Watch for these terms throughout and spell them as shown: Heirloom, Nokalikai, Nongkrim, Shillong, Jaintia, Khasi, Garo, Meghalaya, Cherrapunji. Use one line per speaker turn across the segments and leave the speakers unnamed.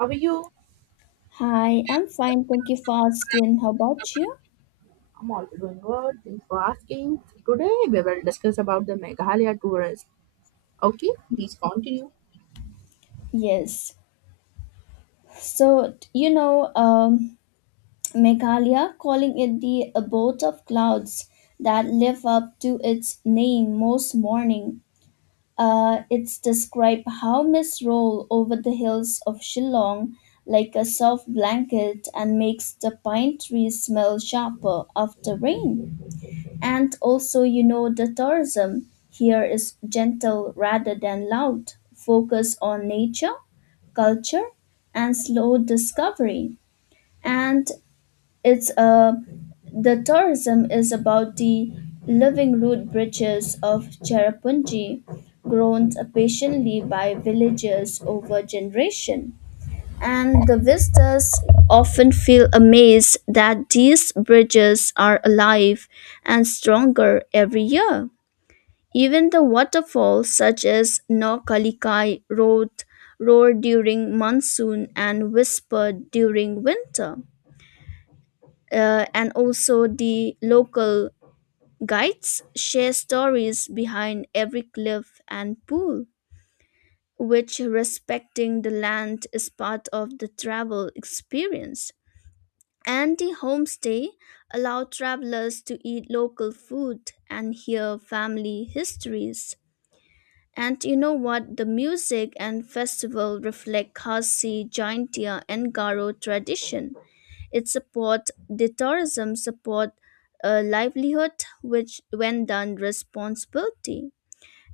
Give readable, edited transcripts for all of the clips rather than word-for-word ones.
How are you?
Hi, I'm fine. Thank you for asking. How about you?
I'm also doing good. Thanks for asking. So today we will discuss about the Meghalaya tourist. Okay, please continue.
Yes. So, t- you know, um, Meghalaya calling it the abode of clouds that live up to its name most morning. It's described how mists roll over the hills of Shillong like a soft blanket and makes the pine trees smell sharper after rain. And also, you know, the tourism here is gentle rather than loud, focus on nature, culture, and slow discovery. And it's the tourism is about the living root bridges of Cherrapunji, grown patiently by villagers over generation and the visitors often feel amazed that these bridges are alive and stronger every year. Even the waterfalls such as Nokalikai road roar during monsoon and whisper during winter. And also the local guides share stories behind every cliff and pool, which respecting the land is part of the travel experience. And the homestay allow travelers to eat local food and hear family histories. And you know what? The music and festival reflect Khasi, Jaintia, and Garo tradition. It support the tourism support livelihood, which when done responsibility,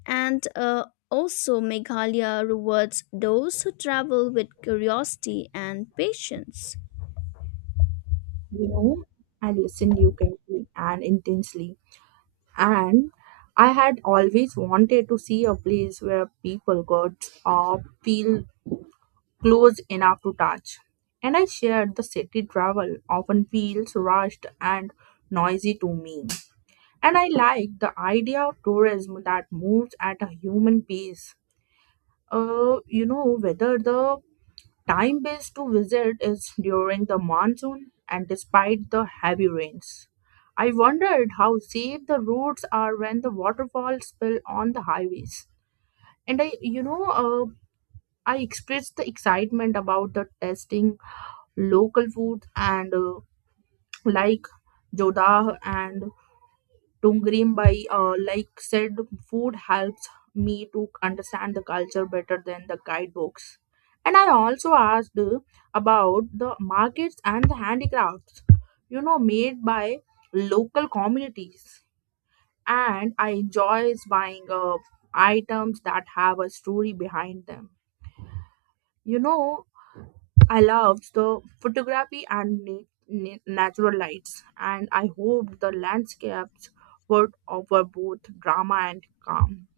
and also Meghalaya rewards those who travel with curiosity and patience.
You know, I listened you carefully and intensely, and I had always wanted to see a place where people got or feel close enough to touch. And I shared the city travel often feels rushed and noisy to me. And I like the idea of tourism that moves at a human pace whether the time base to visit is during the monsoon and despite the heavy rains. I wondered how safe the roads are when the waterfalls spill on the highways. And I, I expressed the excitement about the testing local food and like Jodah and to Greenby, like said, food helps me to understand the culture better than the guidebooks. And I also asked about the markets and the handicrafts, you know, made by local communities. And I enjoy buying items that have a story behind them. You know, I loved the photography and natural lights, and I hoped the landscapes would offer both drama and calm.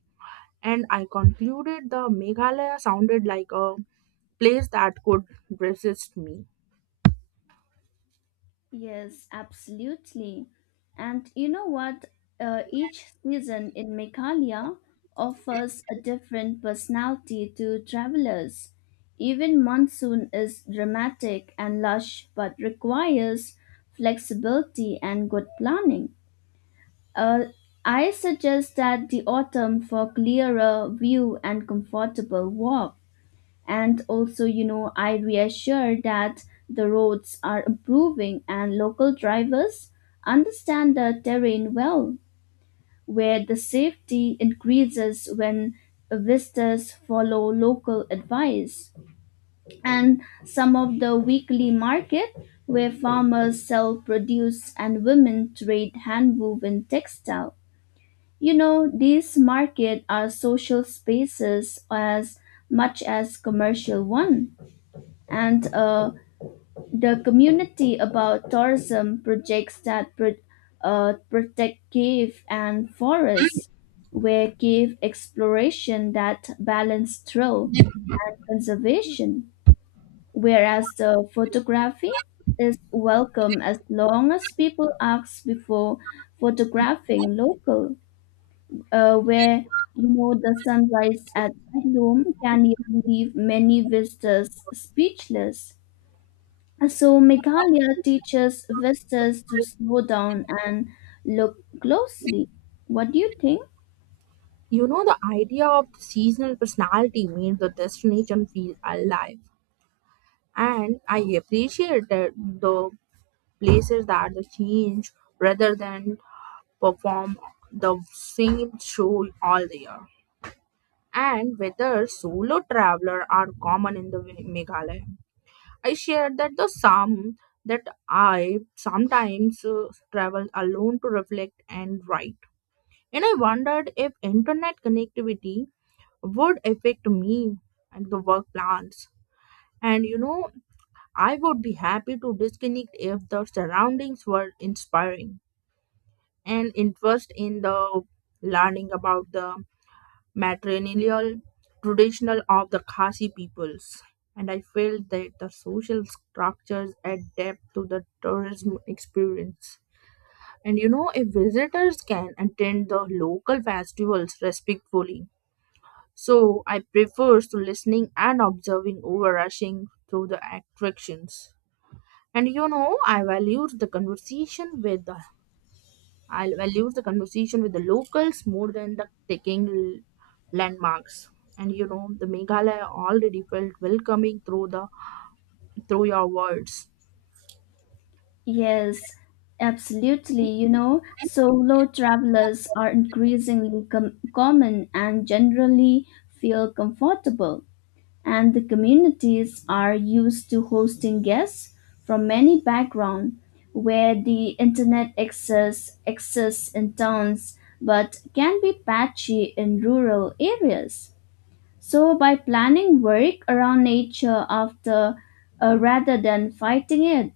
And I concluded the Meghalaya sounded like a place that could resist me.
Yes, absolutely. And you know what? Each season in Meghalaya offers a different personality to travelers. Even monsoon is dramatic and lush, but requires flexibility and good planning. Uh, I suggest that the autumn for clearer view and comfortable walk. And also, you know, I reassure that the roads are improving and local drivers understand the terrain well, where the safety increases when visitors follow local advice. And some of the weekly market where farmers sell produce and women trade hand-woven textile. You know, these markets are social spaces as much as commercial ones and the community about tourism projects that protect cave and forests, where cave exploration that balance thrill and conservation, whereas the photography is welcome as long as people ask before photographing local, where you know the sunrise at Heirloom can even leave many visitors speechless. So Meghalaya teaches visitors to slow down and look closely. What do you think?
You know, the idea of seasonal personality made the destination feel alive, and I appreciated the places that the change rather than perform the same show all the year. And whether solo traveler are common in the Meghalaya. I shared that the some that I sometimes travel alone to reflect and write. And I wondered if internet connectivity would affect me and the work plans. And you know, I would be happy to disconnect if the surroundings were inspiring and interest in the learning about the matrilineal traditional of the Khasi peoples. And I felt that the social structures adapt to the tourism experience. And you know, if visitors can attend the local festivals respectfully. So I prefers to listening and observing over rushing through the attractions. And you know, I'll value the conversation with the locals more than the taking landmarks. And you know, the Meghalaya already felt welcoming through your words.
Yes, absolutely. You know,
And,
solo travelers are increasingly common and generally feel comfortable. And the communities are used to hosting guests from many backgrounds where the internet access exists in towns but can be patchy in rural areas. So, by planning work around nature after rather than fighting it,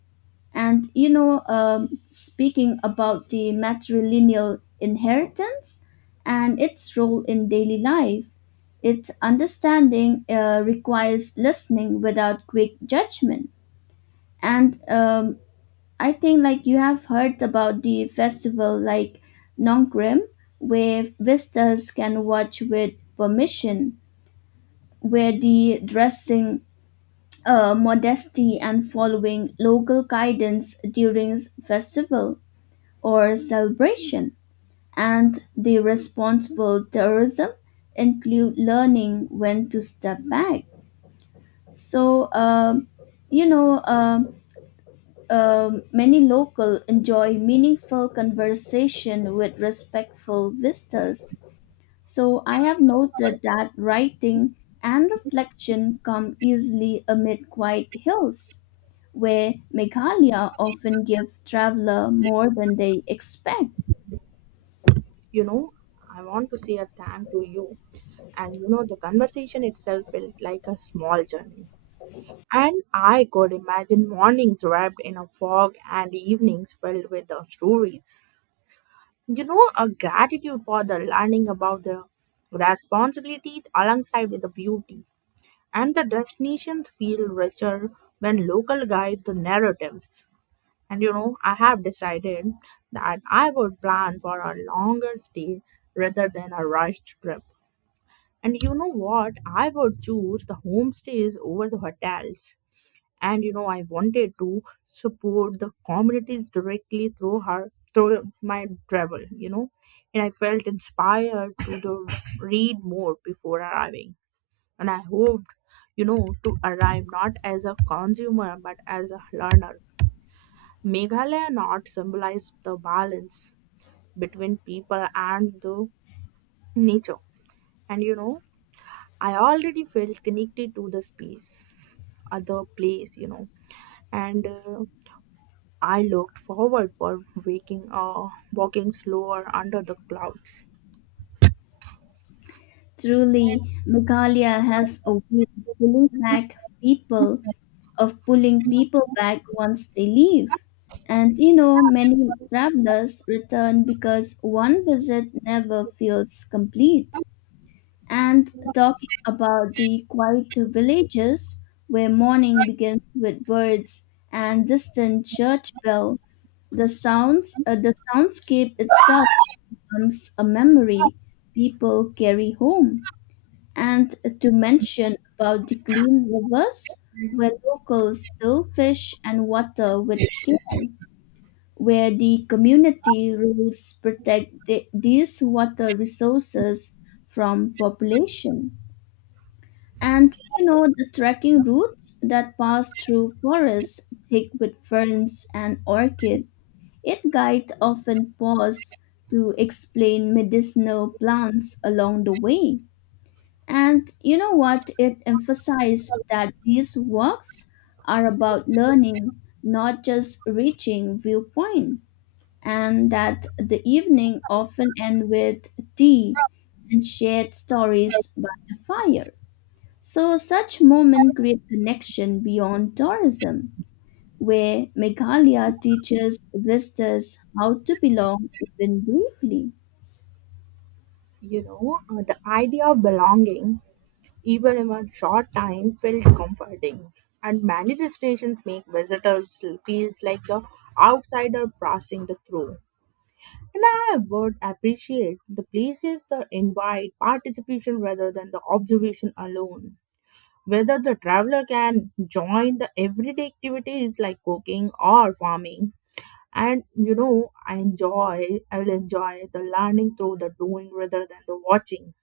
and speaking about the matrilineal inheritance and its role in daily life, its understanding requires listening without quick judgment. And I think, like, you have heard about the festival like Nongkrim, where visitors can watch with permission where the dressing modesty and following local guidance during festival or celebration and the responsible tourism include learning when to step back. so um, you know um, Many local enjoy meaningful conversation with respectful visitors. So I have noted that writing and reflection come easily amid quiet hills, where Meghalaya often give traveler more than they expect.
you know, I want to say a thank to you. And you know, the conversation itself felt like a small journey. And I could imagine mornings wrapped in a fog and evenings filled with the stories. You know, a gratitude for the learning about the responsibilities alongside with the beauty, and the destinations feel richer when local guide the narratives. And you know, I have decided that I would plan for a longer stay rather than a rushed trip. And you know what? I would choose the homestays over the hotels. And you know, I wanted to support the communities directly through my travel, you know. And I felt inspired to do, read more before arriving and I hoped, you know, to arrive not as a consumer but as a learner. Meghalaya not symbolized the balance between people and the nature. And you know, I already felt connected to the space, other place, you know, and I looked forward for waking or walking slower under the clouds.
Truly, Meghalaya has a way of pulling back people, of pulling people back once they leave. And you know, many travelers return because one visit never feels complete. And talking about the quiet villages where morning begins with birds and distant church bell. The soundscape itself becomes a memory people carry home. And to mention about the clean rivers where locals still fish and water with care, where the community rules protect the, these water resources from population. And you know the trekking routes that pass through forests thick with ferns and orchids. It guide often pause to explain medicinal plants along the way. And you know what? It emphasized that these walks are about learning, not just reaching viewpoint, and that the evening often end with tea and shared stories by the fire. So such moments create connection beyond tourism, where Meghalaya teaches visitors how to belong even briefly.
The idea of belonging even in a short time, felt comforting. And many destinations make visitors feels like the outsider passing the through. And I would appreciate the places that invite participation rather than the observation alone. Whether the traveler can join the everyday activities like cooking or farming. And you know, I will enjoy the learning through the doing rather than the watching.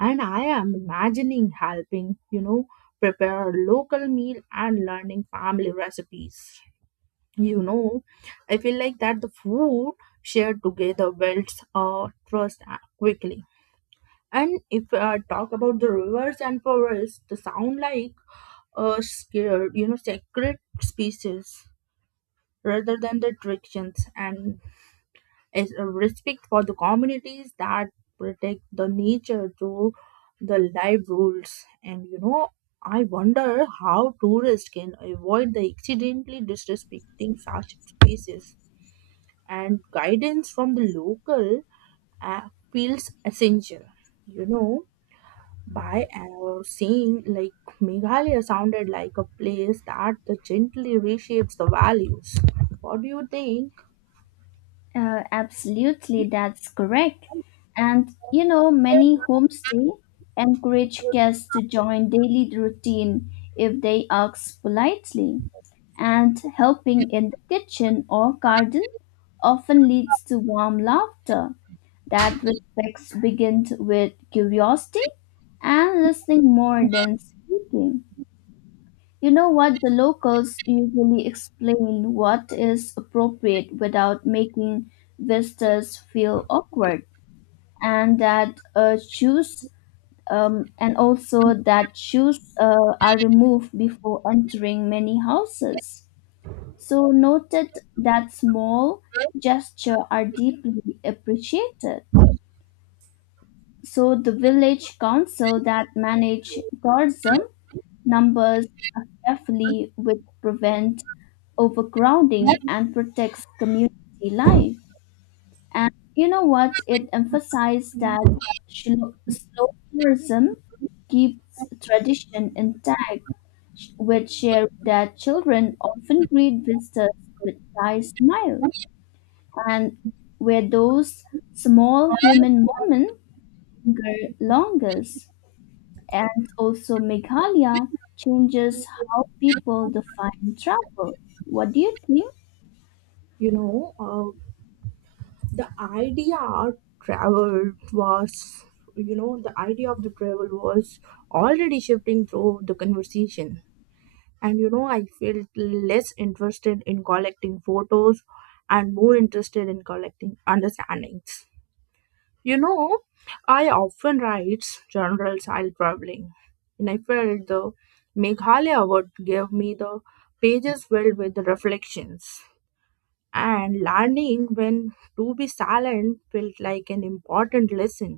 And I am imagining helping, you know, prepare local meal and learning family recipes. You know, I feel like that the food shared together builds trust quickly. And if I talk about the rivers and forests, they sound like a sacred species rather than the restrictions and is a respect for the communities that protect the nature through the live rules, and you know I wonder how tourists can avoid the accidentally disrespecting such spaces, and guidance from the local uh, feels essential. You know, by saying like Meghalaya sounded like a place that the gently reshapes the values. What do you think?
Absolutely, that's correct. And you know, many homestay encourage guests to join daily routine if they ask politely. And helping in the kitchen or garden often leads to warm laughter. That respect begins with curiosity and listening more than speaking. You know what? The locals usually explain what is appropriate without making visitors feel awkward, and that shoes and also that shoes are removed before entering many houses. So noted that small gesture are deeply appreciated. So the village council that manage tourism numbers carefully which prevent overcrowding and protects community life. And you know what? It emphasized that slow tourism keeps tradition intact, which share that children often greet visitors with shy smile, and where those small human moments linger longest. And also, Meghalaya changes how people define travel. What do you think?
you know uh, the idea of travel was you know the idea of the travel was already shifting through the conversation. And you know, I felt less interested in collecting photos and more interested in collecting understandings. You know, I often write journals while traveling, and I felt the Meghalaya would give me the pages filled with the reflections, and learning when to be silent felt like an important lesson.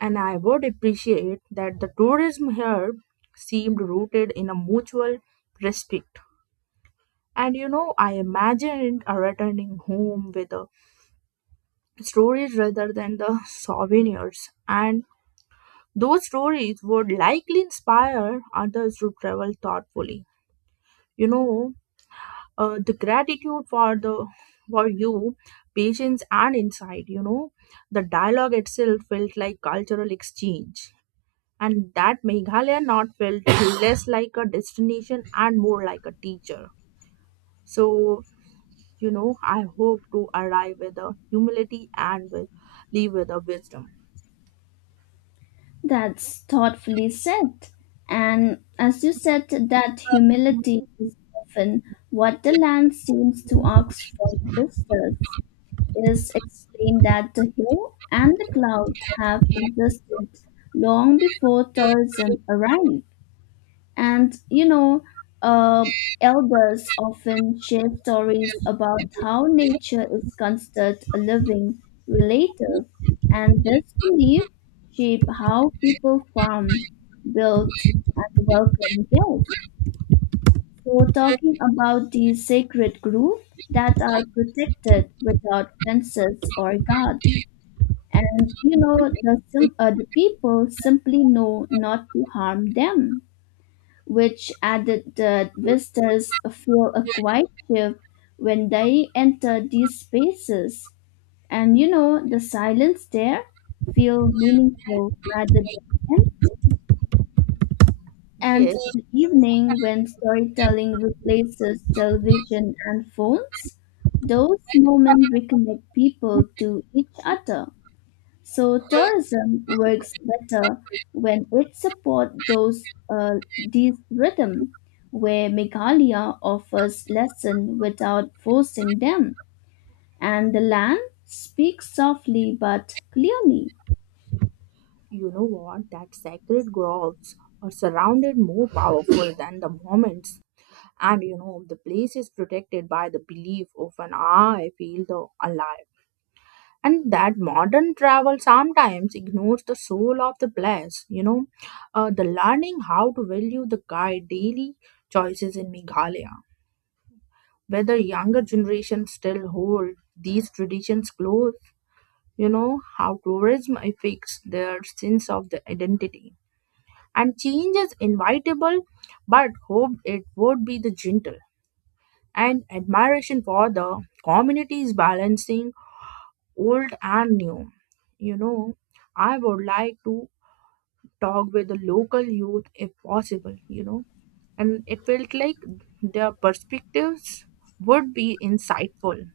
And I would appreciate that the tourism here seemed rooted in a mutual respect. And you know, I imagined a returning home with the stories rather than the souvenirs. And those stories would likely inspire others to travel thoughtfully. You know, the gratitude for the for you patience and insight, you know, the dialogue itself felt like cultural exchange, and that Meghalaya not felt less like a destination and more like a teacher. So you know, I hope to arrive with a humility and with leave with a wisdom.
That's thoughtfully said. And as you said, that humility is often what the land seems to ask from visitors. It is explained that the hill and the cloud have existed long before tourism arrived. And uh, elders often share stories about how nature is considered a living relative, and this belief shape how people farm, build, and welcome guests. So, talking about these sacred groups that are protected without fences or guards, and you know, the people simply know not to harm them which added that visitors feel a quiet shift when they enter these spaces. And you know, the silence there feel meaningful rather than empty. And
Yes,
the evening when storytelling replaces television and phones, those moments reconnect people to each other. So tourism works better when it supports those these rhythm, where Meghalaya offers lesson without forcing them, and the land speaks softly but clearly.
you know what, that sacred groves are surrounded more powerful than the moments. And you know, the place is protected by the belief of an I feel the alive, and that modern travel sometimes ignores the soul of the place. You know, the learning how to value the guide daily choices in Meghalaya, whether younger generations still hold these traditions close, you know, how tourism affects their sense of the identity, and change is inevitable but hope it would be the gentle, and admiration for the communities balancing old and new. You know, I would like to talk with the local youth if possible, you know, and it felt like their perspectives would be insightful,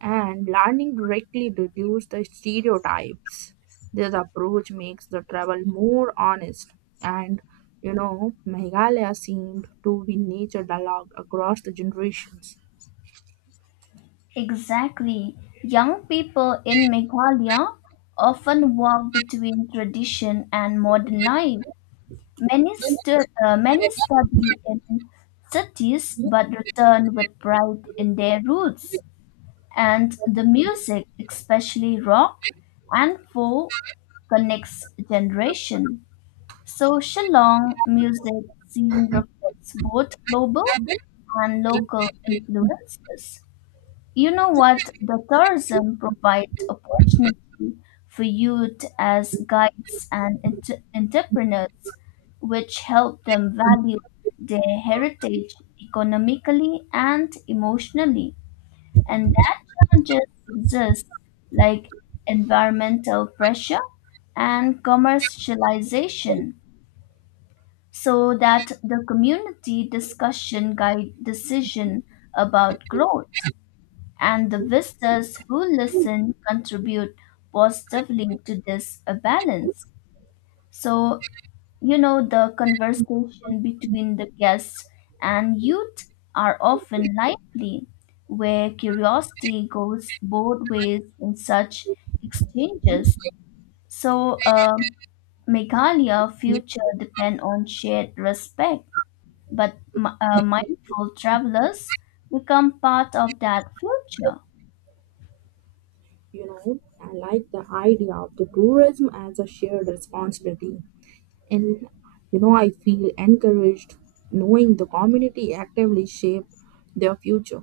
and learning directly reduce the stereotypes. This approach makes the travel more honest, and you know, Meghalaya seemed to be nature dialogue across the generations.
Exactly, young people in Meghalaya often walk between tradition and modern life. Many study in cities but return with pride in their roots. And the music, especially rock and folk, connects generation. So Shillong music scene reflects both global
You
and local influences. You know what? The tourism provides opportunity for youth as guides and entrepreneurs, which help them value their heritage economically and emotionally. And that challenges exist like environmental pressure and commercialization so that the community discussion guide decision about growth and the visitors who listen contribute positively to this balance. So you know, the conversation between the guests and youth are often lively, where curiosity goes both ways in such exchanges. So, Meghalaya future depend on shared respect, but mindful travelers become part of that future.
know, I like the idea of the tourism as a shared responsibility. And you know, I feel encouraged knowing the community actively shape their future.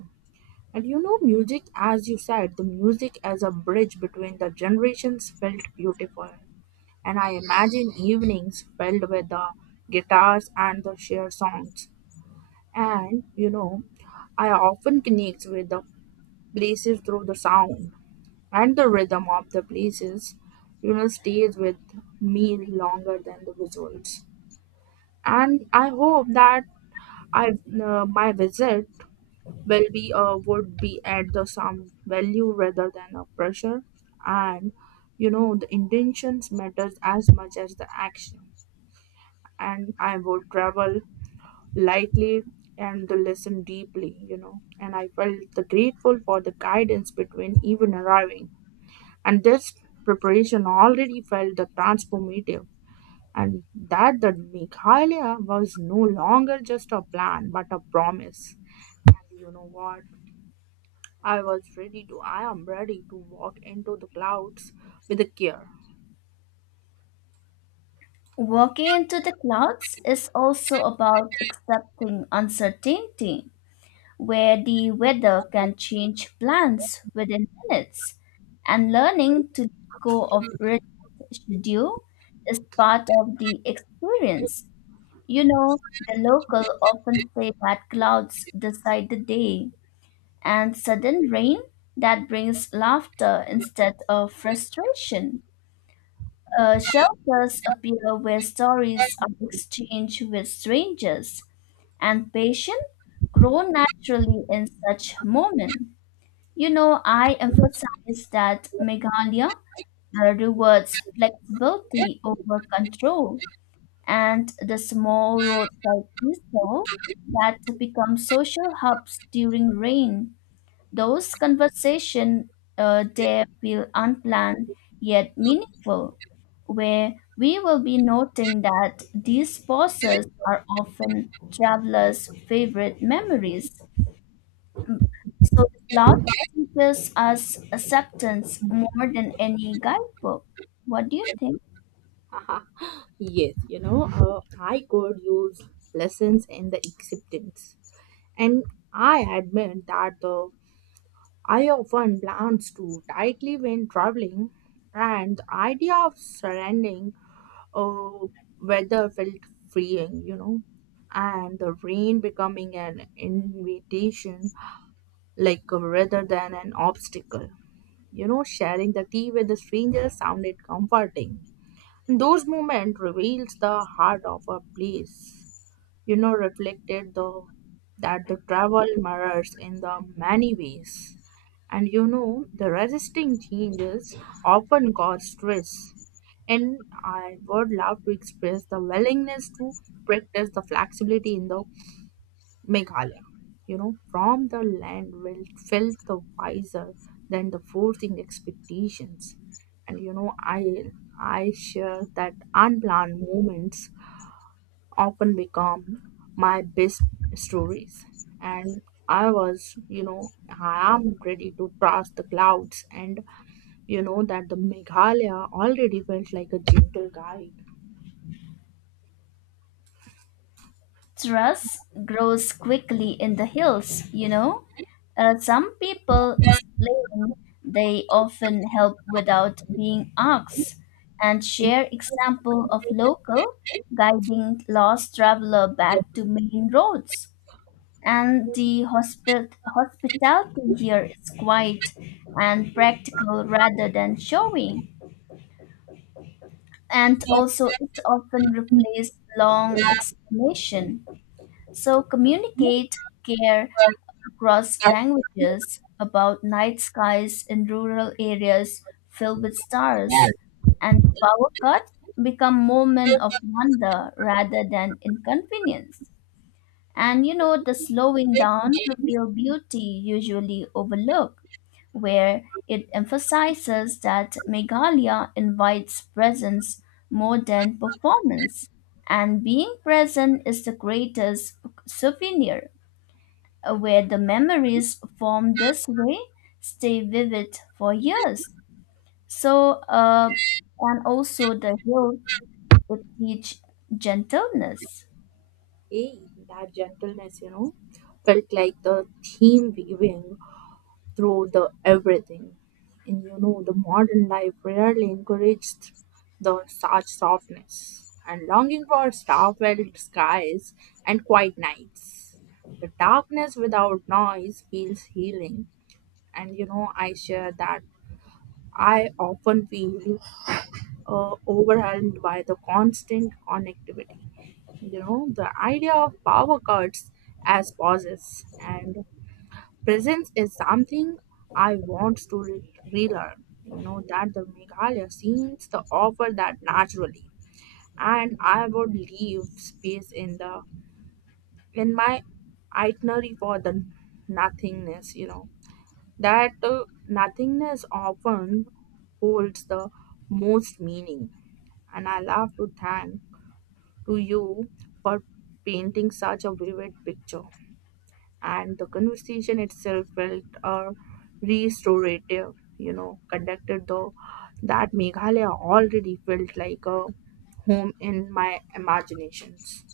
And you know, music, as you said, the music as a bridge between the generations felt beautiful. And I imagine evenings filled with the guitars and the shared songs. And you know, I often connect with the places through the sound, and the rhythm of the places, you know, stays with me longer than the visuals. And I hope that I my visit will be would be at the some value rather than a pressure. And you know, the intentions matters as much as the action, and I would travel lightly and to listen deeply. You know, and I felt the grateful for the guidance between even arriving, and this preparation already felt the transformative, and that the Meghalaya was no longer just a plan but a promise. You know what? I am ready to walk into the clouds with a care.
Walking into the clouds is also about accepting uncertainty where the weather can change plans within minutes, and learning to let go of rigid schedule is part of the experience. You know, the local often say that clouds decide the day, and sudden rain that brings laughter instead of frustration. Shelters appear where stories are exchanged with strangers, and patients grow naturally in such moments. You know, I emphasize that Meghalaya rewards flexibility over control, and the small roadside stall that become social hubs during rain, those conversations there feel unplanned yet meaningful, where we will be noting that these pauses are often travelers' favorite memories. So the cloud teaches us acceptance more than any guidebook. What do you think?
Haha. Yes, you know, I could use lessons in the acceptance. And I admit that the I often plans too tightly when traveling, and the idea of surrendering uh, weather felt freeing, you know, and the rain becoming an invitation, rather than an obstacle. You know, sharing the tea with the stranger sounded comforting. Those moments revealed the heart of a place. You know, reflected the that the travel mirrors in the many ways. And you know, the resisting changes often cause stress, and I would love to express the willingness to practice the flexibility in the Meghalaya. You know, from the land will felt the wiser than the forcing expectations. And you know, I share that unplanned moments often become my best stories. And I was, you know, I am ready to trust the clouds, and you know that the Meghalaya already felt like a gentle guide.
Trust grows quickly in the hills, you know. Some people explain they often help without being asked and share example of local guiding lost traveler back to main roads. And the hospitality here is quiet and practical rather than showing. And also it often replaces long explanation. So communicate care across languages about night skies in rural areas filled with stars and power cut become moment of wonder rather than inconvenience. And you know, the slowing down reveal beauty usually overlooked, where it emphasizes that Meghalaya invites presence more than performance. And being present is the greatest souvenir, where the memories formed this way stay vivid for years. So, uh, and also the hills, it teach gentleness.
Hey, that gentleness, you know, felt like the theme weaving through the everything. And you know, the modern life rarely encouraged the such softness and longing for star-filled skies and quiet nights. The darkness without noise feels healing, and you know, I share that I often feel overwhelmed by the constant connectivity. You know, the idea of power cuts as pauses and presence is something I want to relearn. You know that the Meghalaya scenes the offer that naturally, and I would leave space in the in my itinerary for the nothingness. You know, that nothingness often holds the most meaning. And I love to thank to you for painting such a vivid picture, and the conversation itself felt restorative. You know, conducted though, that Meghalaya already felt like a home in my imaginations.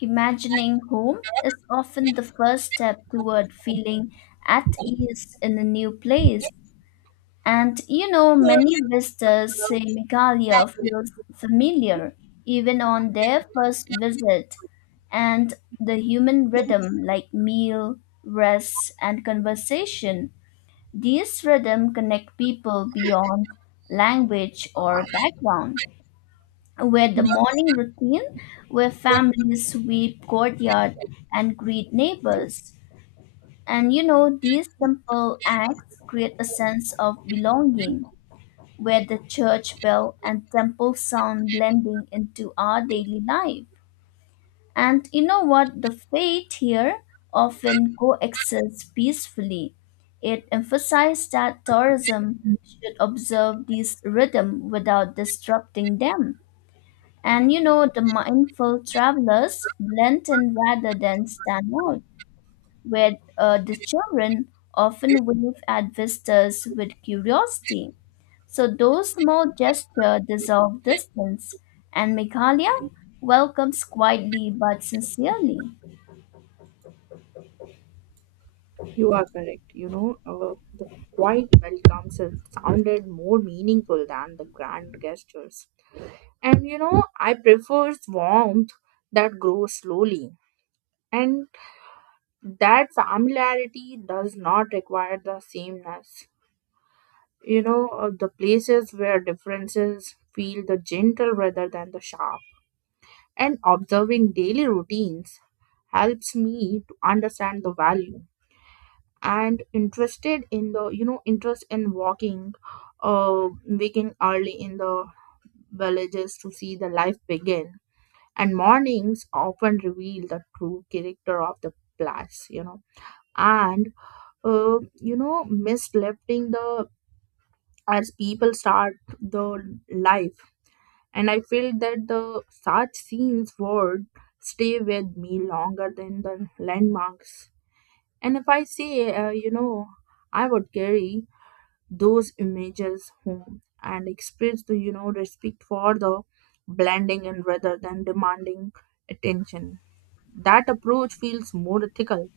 Imagining home is often the first step toward feeling at ease in a new place. And you know, many visitors say Meghalaya feels familiar even on their first visit. And the human rhythm, like meal, rest, and conversation, these rhythm connect people beyond language or background with the morning routine where families sweep courtyard and greet neighbors. And you know, these simple acts create a sense of belonging where the church bell and temple sound blending into our daily life. And you know what? The faith here often coexists peacefully. It emphasized that tourism should observe this rhythm without disrupting them and you know, the mindful travelers blend in rather than stand out, where the children often wave at visitors with curiosity. So those small gestures dissolve distance, and Meghalaya welcomes quietly but sincerely.
You are correct, you know, the quiet welcomes it sounded more meaningful than the grand gestures. And you know, I prefer warmth that grows slowly, and that familiarity does not require the sameness. You know, the places where differences feel the gentle rather than the sharp, and observing daily routines helps me to understand the value, and interested in the interest in walking waking early in the villages to see the life begin. And mornings often reveal the true character of the place, you know. And mislifting the as people start the life, and I feel that the such scenes would stay with me longer than the landmarks. And if I say, I would carry those images home and express the, you know, respect for the blending and rather than demanding attention. That approach feels more ethical.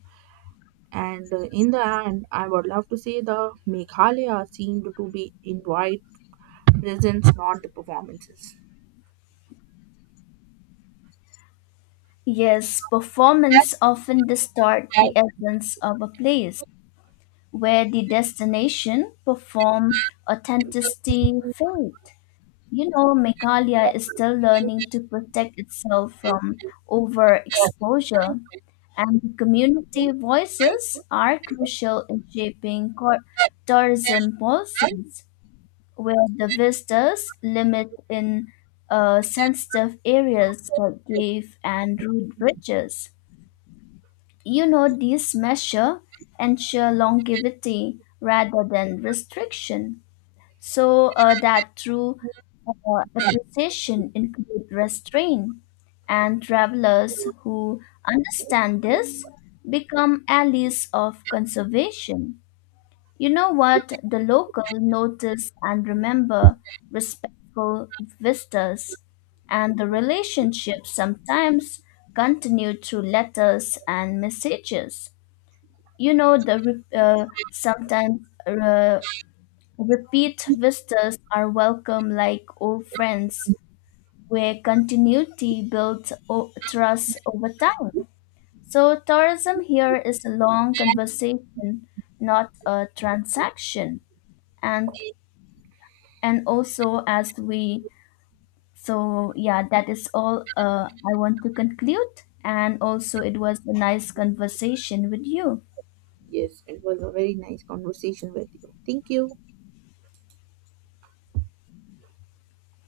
And in the end, I would love to say the Meghalaya seemed to be invite presence, not the performances.
Yes, performance
That's
often distort the essence of a place, where the destination perform authenticity
right.
fade. You know, Meghalaya is still learning to protect itself from overexposure, and the community voices are crucial in shaping tourism policies, where the visitors limit in sensitive areas like cave and road bridges. You know, these measures ensure longevity rather than restriction. That true appreciation include restraint and travelers who understand this become allies of conservation. You know what, the local notice and remember respectful visitors and the relationship sometimes continue through letters and messages. You know, the re- sometimes uh, repeat visitors are welcome like old friends, where continuity builds trust over time. So, tourism here is a long conversation, not a transaction. And and also as we so yeah, that is all I want to conclude. And also, it was a nice conversation with you.
Yes, it was a very nice conversation with you. Thank you.